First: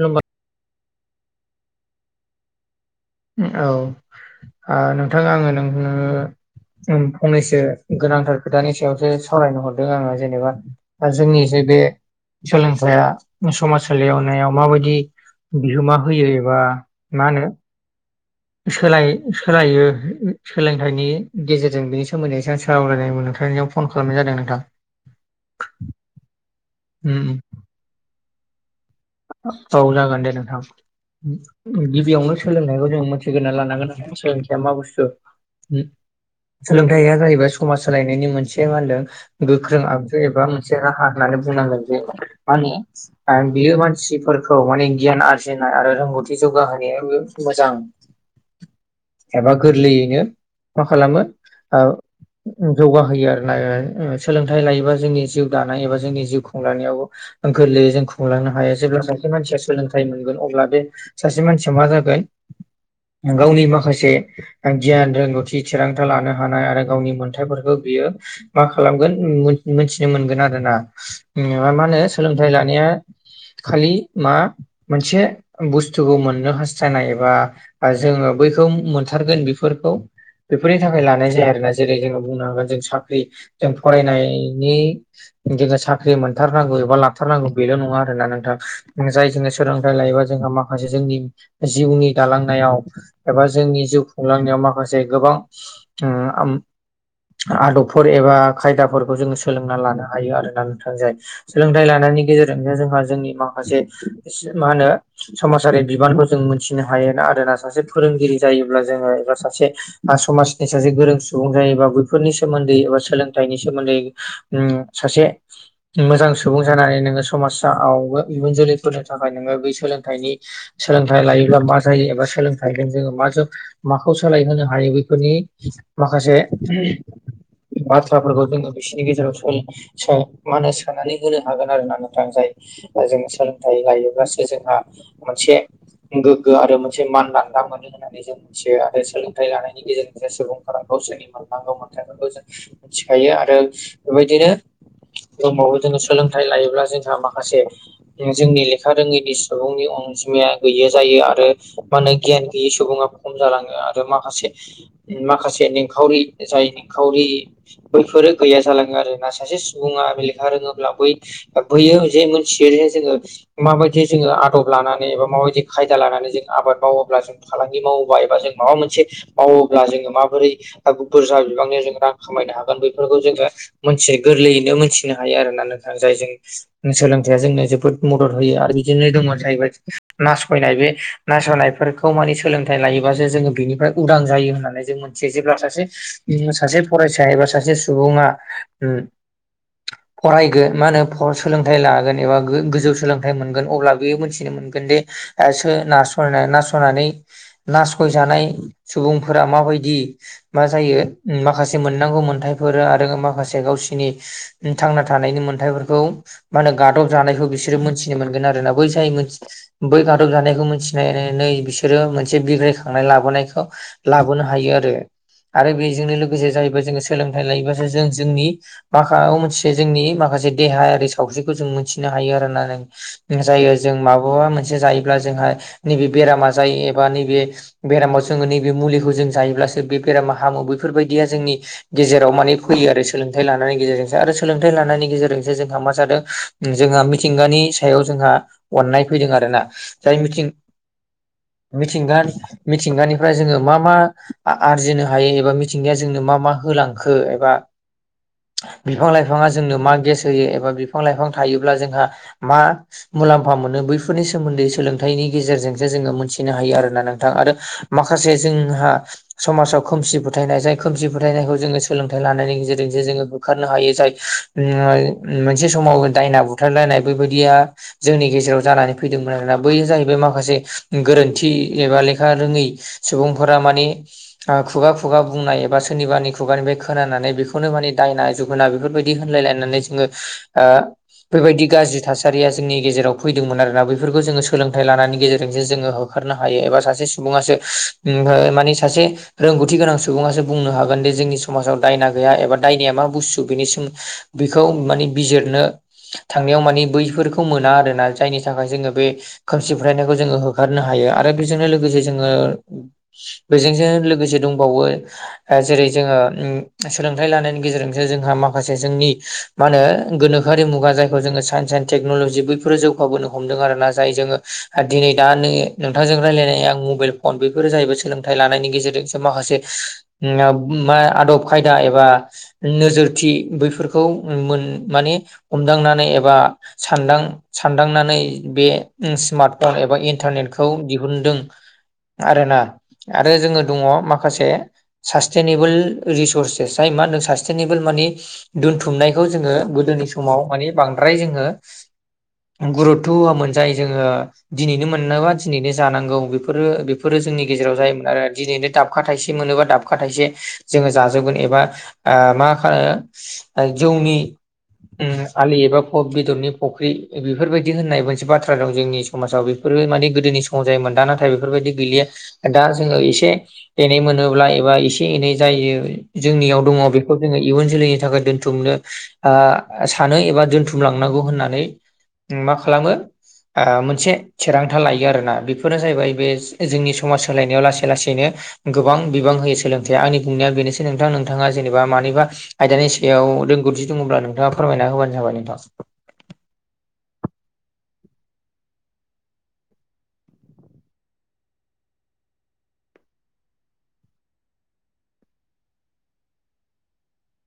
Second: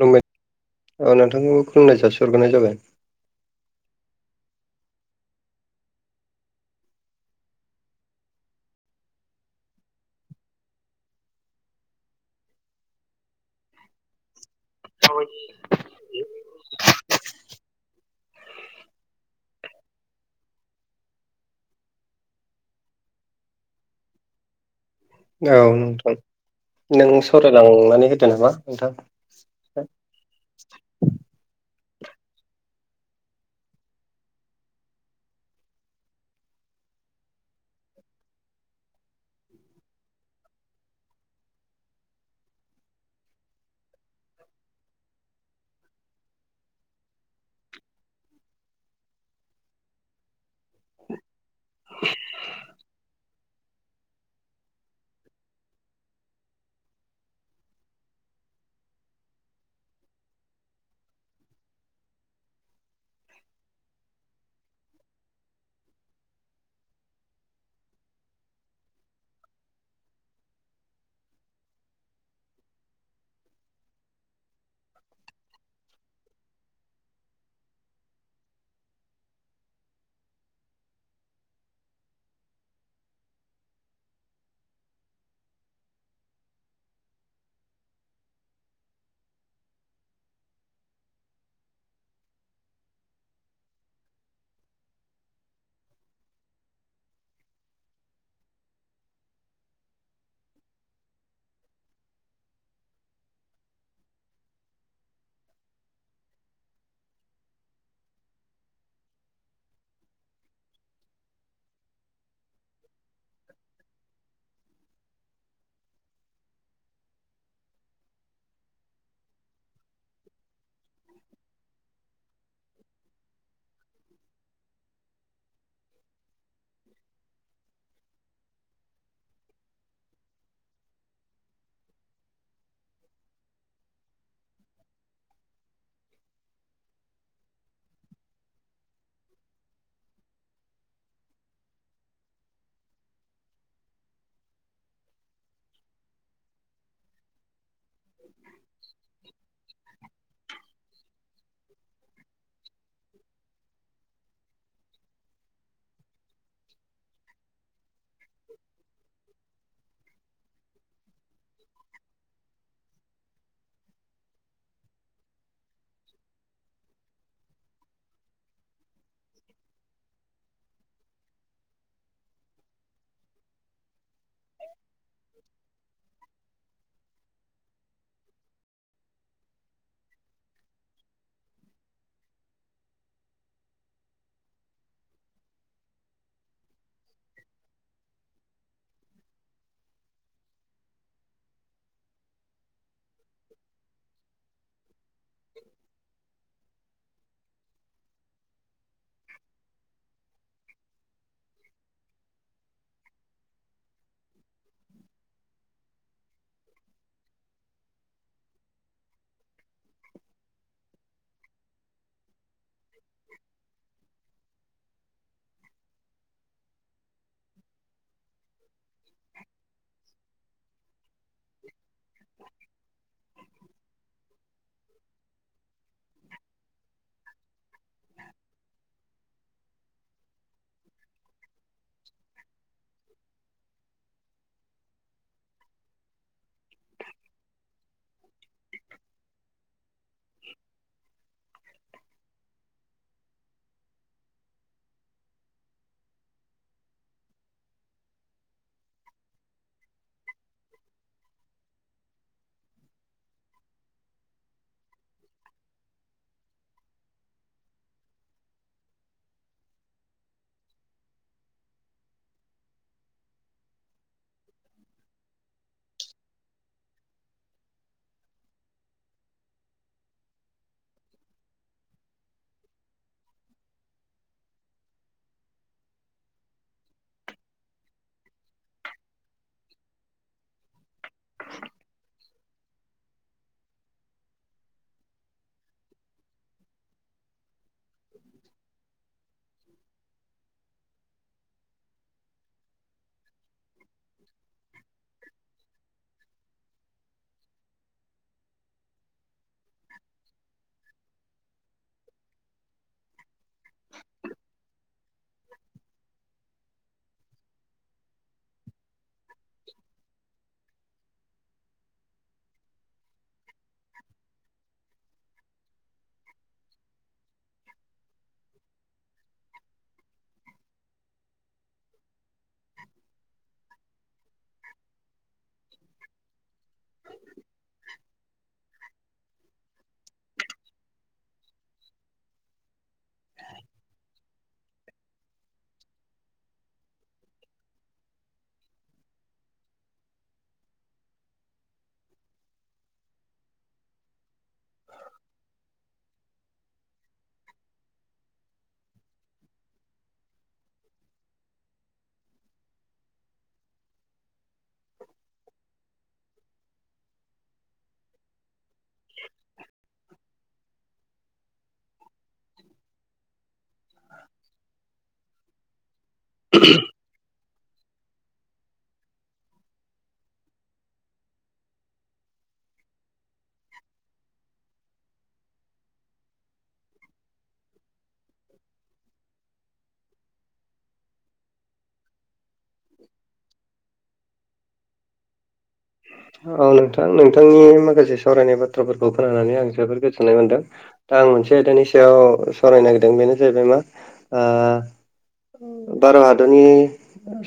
खुलुमबाय औ नोंथांखौबो खुनाय जासि हरग्रोनाय जाबाय उम औ आ नोंथां आङो नोंनो उम फंनैसो गोनांथार खोथानि सायावसो सावरायनो हरदों आङो जेनेबा जोंनि जे बे सोलोंथया समाज सलियावनायाव माबायदि बिहोमा होयो एबा मा होनो सोलाय सोलायो सोलोंथाइनि गेजेरजों बिनि सोमोन्दै स सावरायनाय मोनथांनियाव फन खालामनाय जादों नोंथां औ नोंथां नों उम सावरायलांनानै होदो नामा नोंथां औ जागोनदे नोंथां गिबियावनो सोलोंनायखौ जों मिथिग्रोना लानांगोन आरो सोलोंथाइया मा बुस्थु सोलोंथायाइया जाहैबाय समाज सोलायनायनि मोनसे मा होनदों गोख्रों आगजु एबा मोनसे राहा होननानै बुंनांगोन जे मानि आ बियो मानसि सिफोरखौ माने गियान आरजिनाय आरो रोंगौथि जौगाहोनायाबो मोजां एबा गोरलैयैनो मा खालामो ओ जौगाहोयो आरो नाय उम सोलोंथाइ लायोबा जोंनि जिउ दानाय एबा जोंनि जिउ खुंलांनायावबो गोरलैयै जों खुंलांनो हायो जेब्ला सासे मानसिया सोलोंथाइ मोनगोन अब्ला बे सासे मानसिया मा जागोन गावनि माखासे गियान रोंगौथि थिरांथा लानो हानाय आरो गावनि मोन्थायफोरखौ बियो मा खालामगोन मोनथिनो मोनगोन आरो ना मा होनो सोलोंथाइ लानाया खालि मा मोनसे बुस्थुखौ मोननो हास्थायनाय एबा जोङो बैखौ मोनथारगोन बेफोरखौ बेफोरनि थाखाय लानाय जायो आरोना जेरै जोङो बुंनो हागोन जों साख्रि जों फरायनायनि गेजेरजों साख्रि मोनथारनांगौ एबा लाथारनांगौ बेल नङा आरोना नों थां जाय जोंनि सोलोंथाइ लायोबा जोंहा माखासे जोंनि जिउनि दालांनायाव एबा जोंनि जिउ खुंलांनायाव माखासे गोबां ओ आम आदबफोर एबा खायदाफोरखौ जोङो सोलोंना लानो हायो आरोना नोंथां जों सोलोंथाइ लानायनि गेजेरजोंनो जोंहा जोंनि माखासे मा होनो समाजारि बिबानखौ जों मोनथिनो हायोना आरोना सासे फोरोंगिरि जायोब्ला जोङो एबा सासे समाजनि सासे गोरों सुबुं जायोबा बैफोरनि सोमोन्दै एबा सोलोंथाइनि सोमोन्दै सासे मोजां सुबुं जानानै नोङो समाजावबो इयुन जोलैफोरनि थाखाय नोङो बै सोलोंथाइनि सोलोंथाइ लायोब्लाा मा जायो एबा सोलोंथाइजों जोङो मा ज माखौ सोलायहोनो हायो बेफोरनि माखासे बाथ्राफोरखौ जोङो बिसोरनि गेजेराव [unintelligible] स मा होनो सोनानै होनो हागोन आरोना नोंथां जाय जों सोलोंथाइ लायोब्लासो जोंहा मोनसे गोग्गो आरो मोनसे मानलान्दा मोनो [unintelligible] होननानै जों मिथियो आरो सोलोंथाइ लानायनि गेजेरजों सुबुंफोरा गावसोरनि मोननांगौ मोनथायखौ जों मिथिखायो आरो बेबायदिनो बहुमावबो जोङो सोलोंथाइ लायोब्ला जोंहा माखासे जोंनि लेखा रोङिनि सुबुंनि अनजिमाया गै जायो आरो मा होनो गियान गैयै सुबुङा खम जालाङो आरो माखासे माखासे निखावरि जाय निखावरि बैफोरो गैया जालाङो आरो ना सासे सुबुङा बे लेखा रोङोब्ला बै बैयो जे मोनसे जेरहाय जोङो माबायदि जोङो आदब लानानै एबा माबायदि खायदा लानानै जों आबाद मावोब्ला जों फालांगि मावोबा एबा जों माबा मोनसे मावोब्ला जोङो माबोरै बुरजा बिबांनि जोङो रां खामायनो हागोन बेफोरखौ जोङो मोन गोरलैयैनो मोनथिनो हायो आरो ना नोंथां जायजों सोलों या जोंनो जोबोद मदद होयो आरो बिदिनो दङ जाहैबाय नासयनाय बे नासयनायफोरखौ माने सोलोंथाइ लायोबासो जोङो बेनिफ्राय उदां जायो होननानै जों मोन मिथि जेब्ला सासे सासे फरायसा एबा सासे सुबुङा फरायगोन मा होनो सोलोंथाइ लागोन एबा गोजौ सोलोंथाइ मोनगोन अब्ला बेयो मोनथिनो मोनगोन दे सो नास नासनानै नासयजानाय सुबुंफोरा माबायदि मा जायो माखासे मोननांगौ मोनथायफोर आरो माखासे गावसिनि थांना थानायनि मोन्थायफोरखौ मा होन गादब जानायखौ बिसोरो मोनथिनो मोनगोन आरोना बै जायथि बै गादब जानायखौ मिथि नै बिसोरो मोनसे बिग्रायखांनाय लाबोनायखौ लाबो नुोननो हायो आरो आरो बेजोंनो लोगोसे जाहैबाय जोङो सोलोंथाइ लायोबासो जों जोंनि माखाा मोनसे जोंनि माखासे देहायारि सावस्रिखौ जों मोनथिनो हायो आरो नोंथां जायो जों माबबा मोनसे जायोब्ला जोंहा नैबे बेरामा जायो एबा नैबे बेरामाव जोङो नैबे मुलिखौ जों जायोब्लासो बे बेरामा हामो बैफोरबायदिया जोंनि गेजेराव माने फैयो आरो सोलोंथाइ लानायनि गेजेरजोंसो आरो सोलोंथाइ लानायनि गेजेरजोंसो जोंहा मा जादों जोंहा मिथिंगानि सायाव जोंहा अननाय फैदों आरोना जाय मिथिं मिथिंगानि मिथिंगानिफ्राय जोङो मा मा आरजिनो हायो एबा मिथिंगाया जोंनो मा मा होलांगो बि ला बिफां लाइफां थायोब्ला जोंहा मा मुलाम्फा मोनो बैफोरनि सोमोन्दै सोलोंथाइनि गेजेरजोंसो जोङो मोनथिनो हायो आरोना नोंथां आरो माखासे जोंहा समाजाव खोमसि फोथायनाय जाय खोमसि फोथायनायखौ जोङो सोलोंथाइ लानायनि गेजेरजोंसो जोङो होखारनो हायो जाय मोनसे समाव दायना बुथारलायनाय बेबायदिया जोंनि गेजेराव जानानै फैदोंमोन आरोना बैयो जाहैबाय माखासे गोरोन्थि एबा लेखा रोङै सुबुंफोरा माने खुगा खुगा बुंनाय एबा सोरनिबारानि खुगानिफ्राय खोनानानै बेखौनो माने दायना जुग मोना बेफोरबायदि होनलायलायनानै जोङो बेबायदि गाज्रि थासारिया जोंनि गेजेराव फैदोंमोन आरोना बैफोरखौ जोङो सोलोंथाइ लानानैनि गेजेरजोंसो जोङो नो हायोबा सासे सुब माने सासे रोंगौथि गोनां सुबो बुंनो हागोन दे जोंनि समाजाव दायना गैया एबा दायनाया मा बुस्सु बेनि सों बेखौ माने बिजिरनो थांनायाव मानिे बैफोरखौ मोना आरोना जायनि थाखाय जोङो बे खोमसि फोथायनायखौ जोङो होखारनो हायो आरो बेजोंनो लोगोसे जोङो बेजोंजों लोगोसे दंबावो जेरै जोङो सोलोंथाइ लानायनि गेजेरजोंसो जोंहा माखासे जोंनि मा होनो गोनोखोआि मुगा जायखौ जोङो साइन्स एन्ड टेक्न'लजि बैफोरो जौगाबोनो हमदों आरो ना जाय जोङो दिनै दा न नोंथांजों रायजलायनायां मबाइल फन बेफोरो जाहैबाय सोलोंथाइ लानायनि गेजेरजोंसो माखासे मा आदब खायदा एबा नोजोरथि बैफोरखौ मोन माने हमदांनानै एबा सानदां सानदांनानै बे स्मार्ट फन एबा इन्टारनेटखौ दिहुनदों आरोना आरो जोङो दङ माखासे सास्टेनेबोल रिसरसेसहाय मा होनों सासटेनेबोल माने दोनथुमनायखौ जोङो गोदोनि समाव माने बांद्राय जोङो गुरुतथ' होआमोन जाय जोङो दिनैनो मोनोबा दिनैनो जानांगौ बेफोरो बेफोरो जोंनि गेजेराव जायोमोन आरो दिनैनो दाबखा थाइसे मोनोबा दाब दाबखा थाइसे जोङो जाजोबगोन एबा मा खा जौनि उ आलि एबा बेदरनि फुख्रि बेफोरबायदि होननाय मोनसे बाथ्रा बाथ्रा दं जोंनि समाजाव बेफोरो माने गोदोनि समाव जायोमोन दा नाथाय बेफोरबायदि गैलिया दा जोङो एसे एनै मोनोब्ला एबा एसे एनै जायो जोंनियाव दङ बेखौ जोङो इयुन जोलैनि थाखाय दोनथुमनो सानो एबा दोनथुमलांनांगौ होननानै मा खालामो मोनसे थिरांथा लायो आरोना बेफोरो जाहैबाय बे जोंनि समाज सोलायनायाव लासै लासैनो गोबां बिबां होयो सोलोंथाइया आंनि बुंनाया बेनोसै नोंथां नोंथाङा जेनेबा मानिबा आयदानि सायाव रोंगौथि दङब्ला नोंथाङा फोरमायना होबानो जाबाय नोंथां औ नोंथां नोंथांनि माखासे सावरायनाय बाथ्राफोरखौ खोनानानै आं जोबोर गोजोननाय मोनदों दा आं मोनसे आयदानि सायाव सावरायनो नागिरदों बेनो जाहैबाय मा भारत हादरनि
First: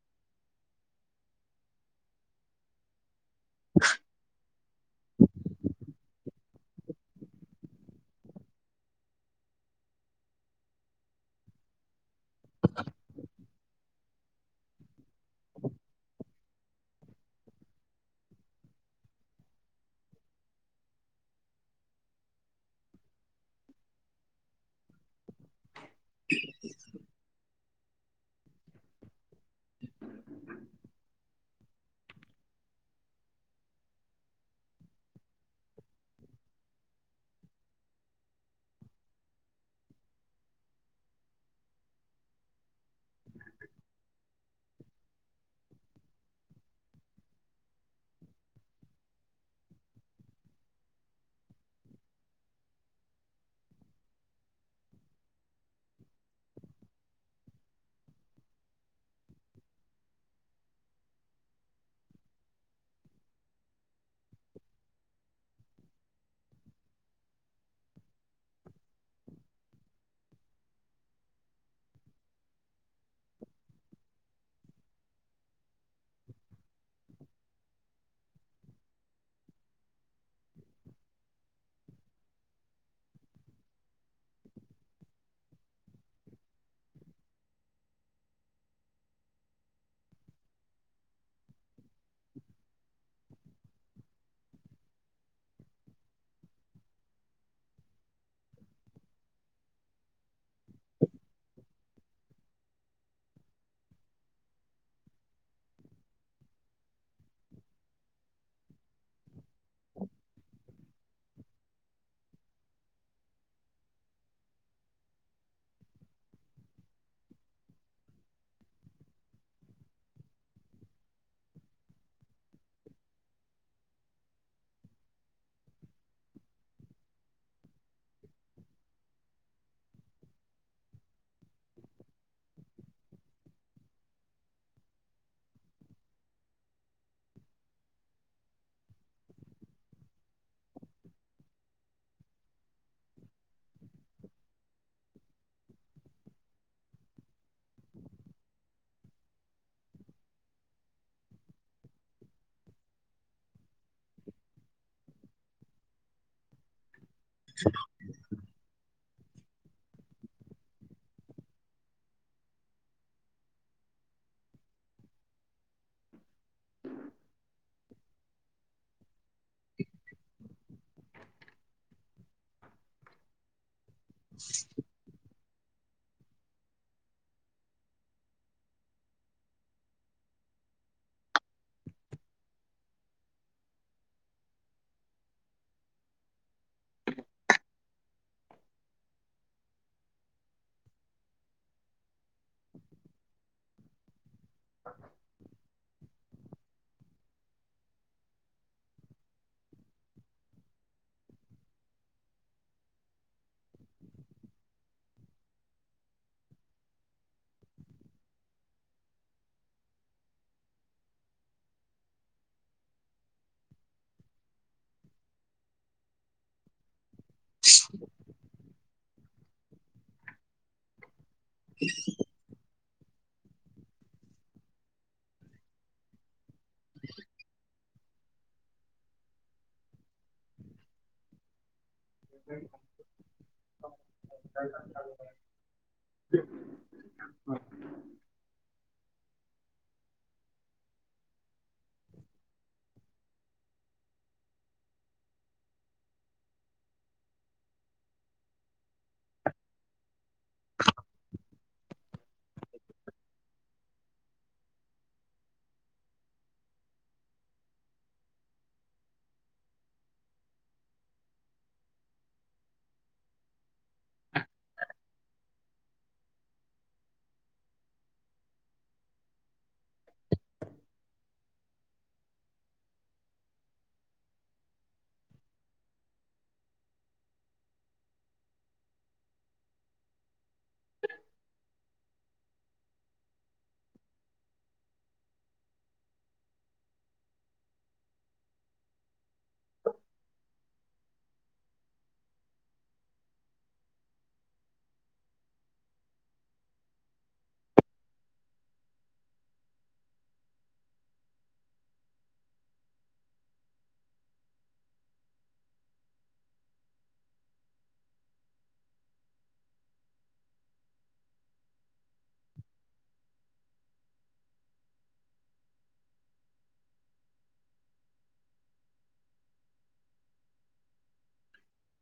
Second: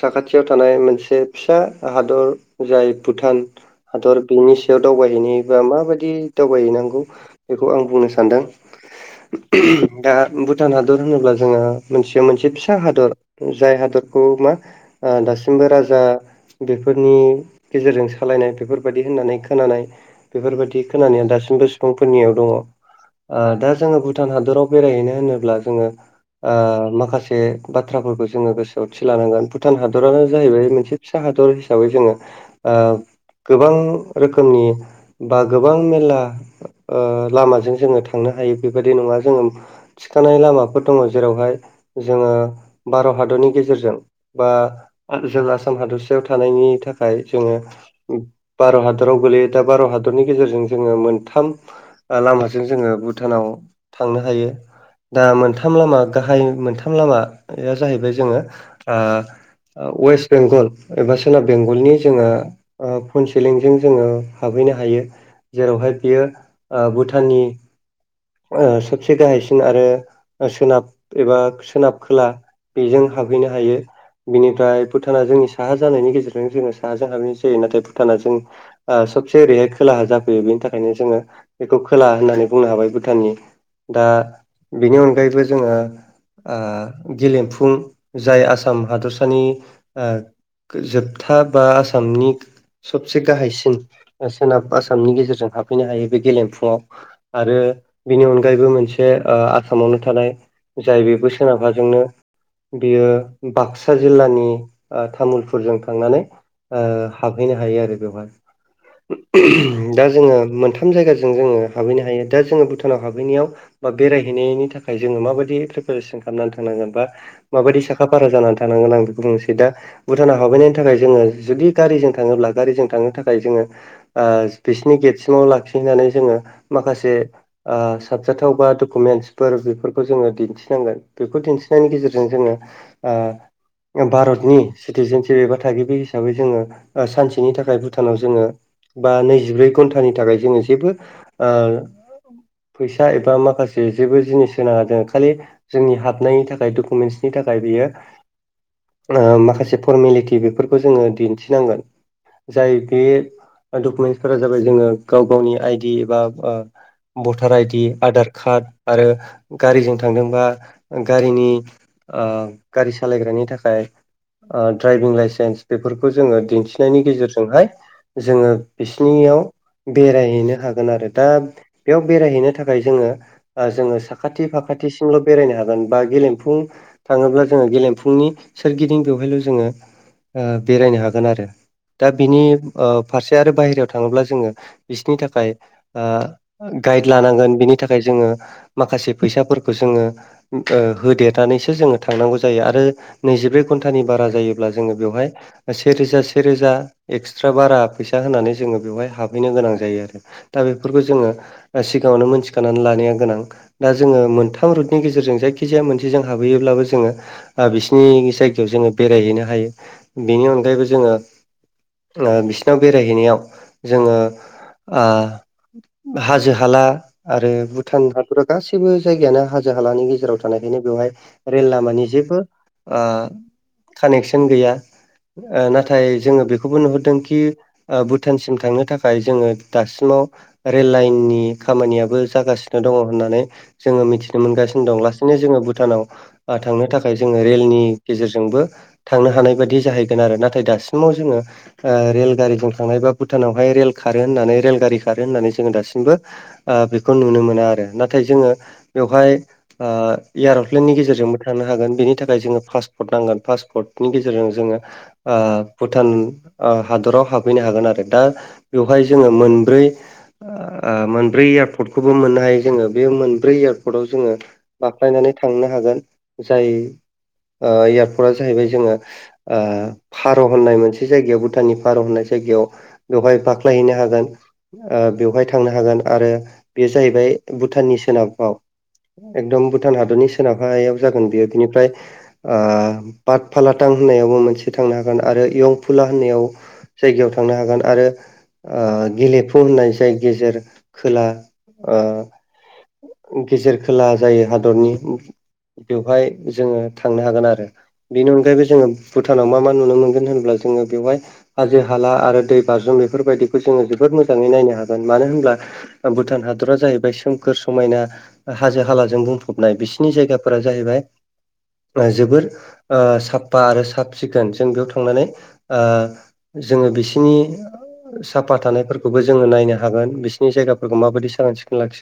साखाथियाव थानाय मोनसे फिसा हादर जाय भुटान हादर बेनि सायाव दावबायहैनाय बा माबायदि दावबायहैनांगौ बेखौ आं बुंनो सानदों दा भुटान हादर होनोब्ला जोङो मोनसेया मोनसे फिसा हादर जाय हादरखौ मा दासिमबो राजा बेफोरनि गेजेरजों सालायनाय बेफोरबायदि होननानै खोनानाय बेफोरबायदि खोनानाया दासिमबो सुबुंफोरनियाव दङ दा जोङो भुटान हादराव बेरायहैनो होनोब्ला जोङो माखासे बाथ्राफोरखौ जोङो गोसोआव थि लानांगोन भुटान हादरानो जाहैबाय मोनसे फिसा हादर हिसाबै जोङो गोबां रोखोमनि बा गोबां मेला लामाजों जोङो थांनो हायो बेबायदि नङा जोङो थिखानाय लामाफोर दङ जेरावहाय जोङो भारत हादरनि गेजेरजों बा जों आसाम हादरसायाव थानायनि थाखाय जोङो भारत हादराव गोलैयो दा भारत हादरनि गेजेरजों जोङो मोनथाम लामाजों जोङो भुटानाव थांनो हायो दा मोनथाम लामा गाहाय मोनथाम लामाया जाहैबाय जोङो वेस्ट बेंगल एबा सोनाब बेंगलनि जोंहा फनसेलिंजों जोङो हाबहैनो हायो जेरावहाय बियो भुटाननि सबसे गाहायसिन आरो सोनाब एबा सोनाब खोला बेजों हाबहैनो हायो बिनिफ्राय भुटाना जोंनि साहा जानायनि गेजेरजों जोङो हाजों हाबनो जायो नाथाय भुटाना जों सबसे ओरैहाय खोलाहा जाफैयो बेनि थाखायनो जोङो बेखौ खोलाहा होननानै बुंनो हाबाय भुटाननि दा बेनि अनगायैबो जोङो गेलेमफुं जाय आसाम हादरसानि जोबथा बा आसामनि सबसे गाहायसिन सोनाब आसा आसामनि गेजेरजों हाबफैनो हायो बे गेलेमफुङाव आरो बिनि अनगायैबो मोनसे ओ आसामावनो थानाय जाय बेबो सोनाबाजोंनो बियो बाक्सा जिल्लानि ओ तामुलपुरजों थांनानै ओ हाबहैनो हायो आरो बेवहाय [inaudible] दा जोङो मोनथाम जायगाजों जोङो हाबहैनो हायो दा जोङो भुटानाव हाबहैनायाव बा बेरायहैनायनि थाखाय जोङो माबायदि प्रिपेरेसन खालामनानै थांनांगोन बा माबायदि साखा फारा जानानै थानांगोन आं बेखौ बुंनोसै दा भुटाना हाबहैनायनि थाखाय जोङो जुदि गारिजों थाङोब्ला गारिजों थांनो थाखाय जोङो ओ बिसिनि गेटसिमाव लाखिहनानै जोङो माखासे ओ साबजाथाव बा डकुमेन्टसफोर बेफोरखौ जोङो दिन्थिनांगोन बेखौ दिन्थिनायनि गेजेरजों जोङो ओ भारतनि सिटिजेनसिप एबा थागिबि हिसाबै जोङो ओ सानसेनि थाखाय भुटानाव जोङो बा नैजिब्रै घन्टानि थाखाय जोङो जेबो ओ फैसा एबा माखासे जेबो जिनिस होनाङा जोङो खालि जोंनि हाबनायनि थाखाय डकुमेन्टसनि थाखाय बियो ओ माखासे फरमेलिटि बेफोरखौ जोङो दिन्थिनांगोन जाय बे डकुमेन्टसफोरा जाबाय जोङो गाव गावनि आइडि बा ओ भटार आइडि आधार कार्ड आरो गारिजों थांदोंबा गारिनि ओ गारि सालायग्रानि थाखाय ओ ड्राइभिं लाइसेन्स बेफोरखौ जोङो दिन्थिनायनि गेजेरजोंहाय जोङो बिसिनियाव बेरायहैनो हागोन आरो दा बेयाव बेरायहैनो थाखाय जोङो ओ जोङो साखाथि फाखाथि सिंल' बेरायनो हागोन बा गेलेमफुं थाङोब्ला जोङो गेलेमफुंनि सोरगिदिं बेवहायल' जोङो ओ बेरायनो हागोन आरो दा बिनि ओ फारसे आरो बाहेरायाव थाङोब्ला जोङो बिसनि थाखाय ओ गाइड लानांगोन बिनि थाखाय जोङो माखासे फैसाफोरखौ जोङो ओ होदेरनानैसो जोङो थांनांगौ जायो आरो नैजिब्रै घन्टानि बारा जायोब्ला जोङो बेवहाय सेरोजा सेरोजा एक्सट्रा बारा फैसा होनानै जोङो बेवहाय हाबहैनो गोनां जायो आरो दा बेफोरखौ जोङो सिगाङावनो मोनथिखानानै लानाया गोनां दा जोङो मोनथाम रुटनि गेजेरजों जायखि जाया मोनसेजों हाबहैयोब्लाबो जोङो ओ बिसिनि जायगायाव जोङो बेरायहैनो हायो बेनि अनगायैबो जोङो ओ बिसिनाव बेरायहैनायाव जोङो ओ हाजो हाला आरो भुटान हादरा गासैबो जायगायानो हाजो हालानि गेजेराव थानायखायनो बेवहाय रेल लामानि जेबो ओ कानेक्सन गैया ओ नाथाय जोङो बेखौबो नुहुरदोंखि ओ भुटानसिम थांनो थाखाय जोङो दासिमाव रेल लाइननि खामानियाबो जागासिनो दङ होननानै जोङो मिथिनो मोनगासिनो दं लाैनो जोङो भुटानाव थांनो थाखाय थाखाय जोङो रेलनि गेजेरजोंबो थांनो हानाय बायदि जाहैगोन आरो नाथाय दासिमाव जोङो ओ रेलगारिजों थांनाय बा भुटानावहाय रेल खारो होननानै रेलगारि खारो होननानै जोङो दासिमबो ओ बेखौ नुनो मोना आरो नाथाय जोङो बेवहाय ओ एयार'प्लेननि गेजेरजोंबो थांनो हागोन बेनि थाखाय जोङो पासपर्ट नांगोन पासपर्ट नि गेजेरजों जोङो ओ भुटान ओ हादराव हाबहैनो हागोन आरो दा बेवहाय जोङो मोनब्रै ओ मोनब्रै एयारपर्टखौबो मोननो हायो जोङो बे मोनब्रै एयारपर्टआव जोङो बाख्लायनानै थांनो हागोन जाय ओ एयारपर्टआ जाहैबाय जोङो ओ फार' होननाय मोनसे जायगायाव भुटाननि फार' होननाय जायगायाव बेवहाय बाख्लायहैनो हागोन ओ बेवहाय थांनो हागोन आरो बे जाहैबाय भुटाननि सोनाबाव एकदम भुटान हादरनि सोनाबायाव जागोन बेयो बिनिफ्राय ओ पाट फालाथां होननायावबो मोनसे थांनो हागोन आरो इयंफुला होननायाव जायगायाव थांनो हागोन आरो गेलेफु होननाय जाय गेजेर खोला ओ गेजेर खोला जायो हादरनि बेवहाय जोङो थांनो हागोन आरो बेनि अनगायैबो जोङो भुटानाव मा मा नुनो मोनगोन होनब्ला जोङो बेवहाय हाजो हाला आरो दै बाज्रुम बेफोरबायदिखौ जोङो जोबोद मोजाङै नायनो हागोन मानो होनब्ला भुटान हादरा जाहैबाय सोमखोर समायना हाजो हालाजों बुंफबनाय बिसिनि जायगाफोरा जाहैबाय जोबोर ओ साफा आरो सााब सिखोन जों बेयाव थांनानै ओ जोङो बिसिनि साफा थानायफोरखौबो जोङो नायनो हागोन बिसिोरनि जायगाफोरखौ माबायदि साखोन सिखोन लाखियो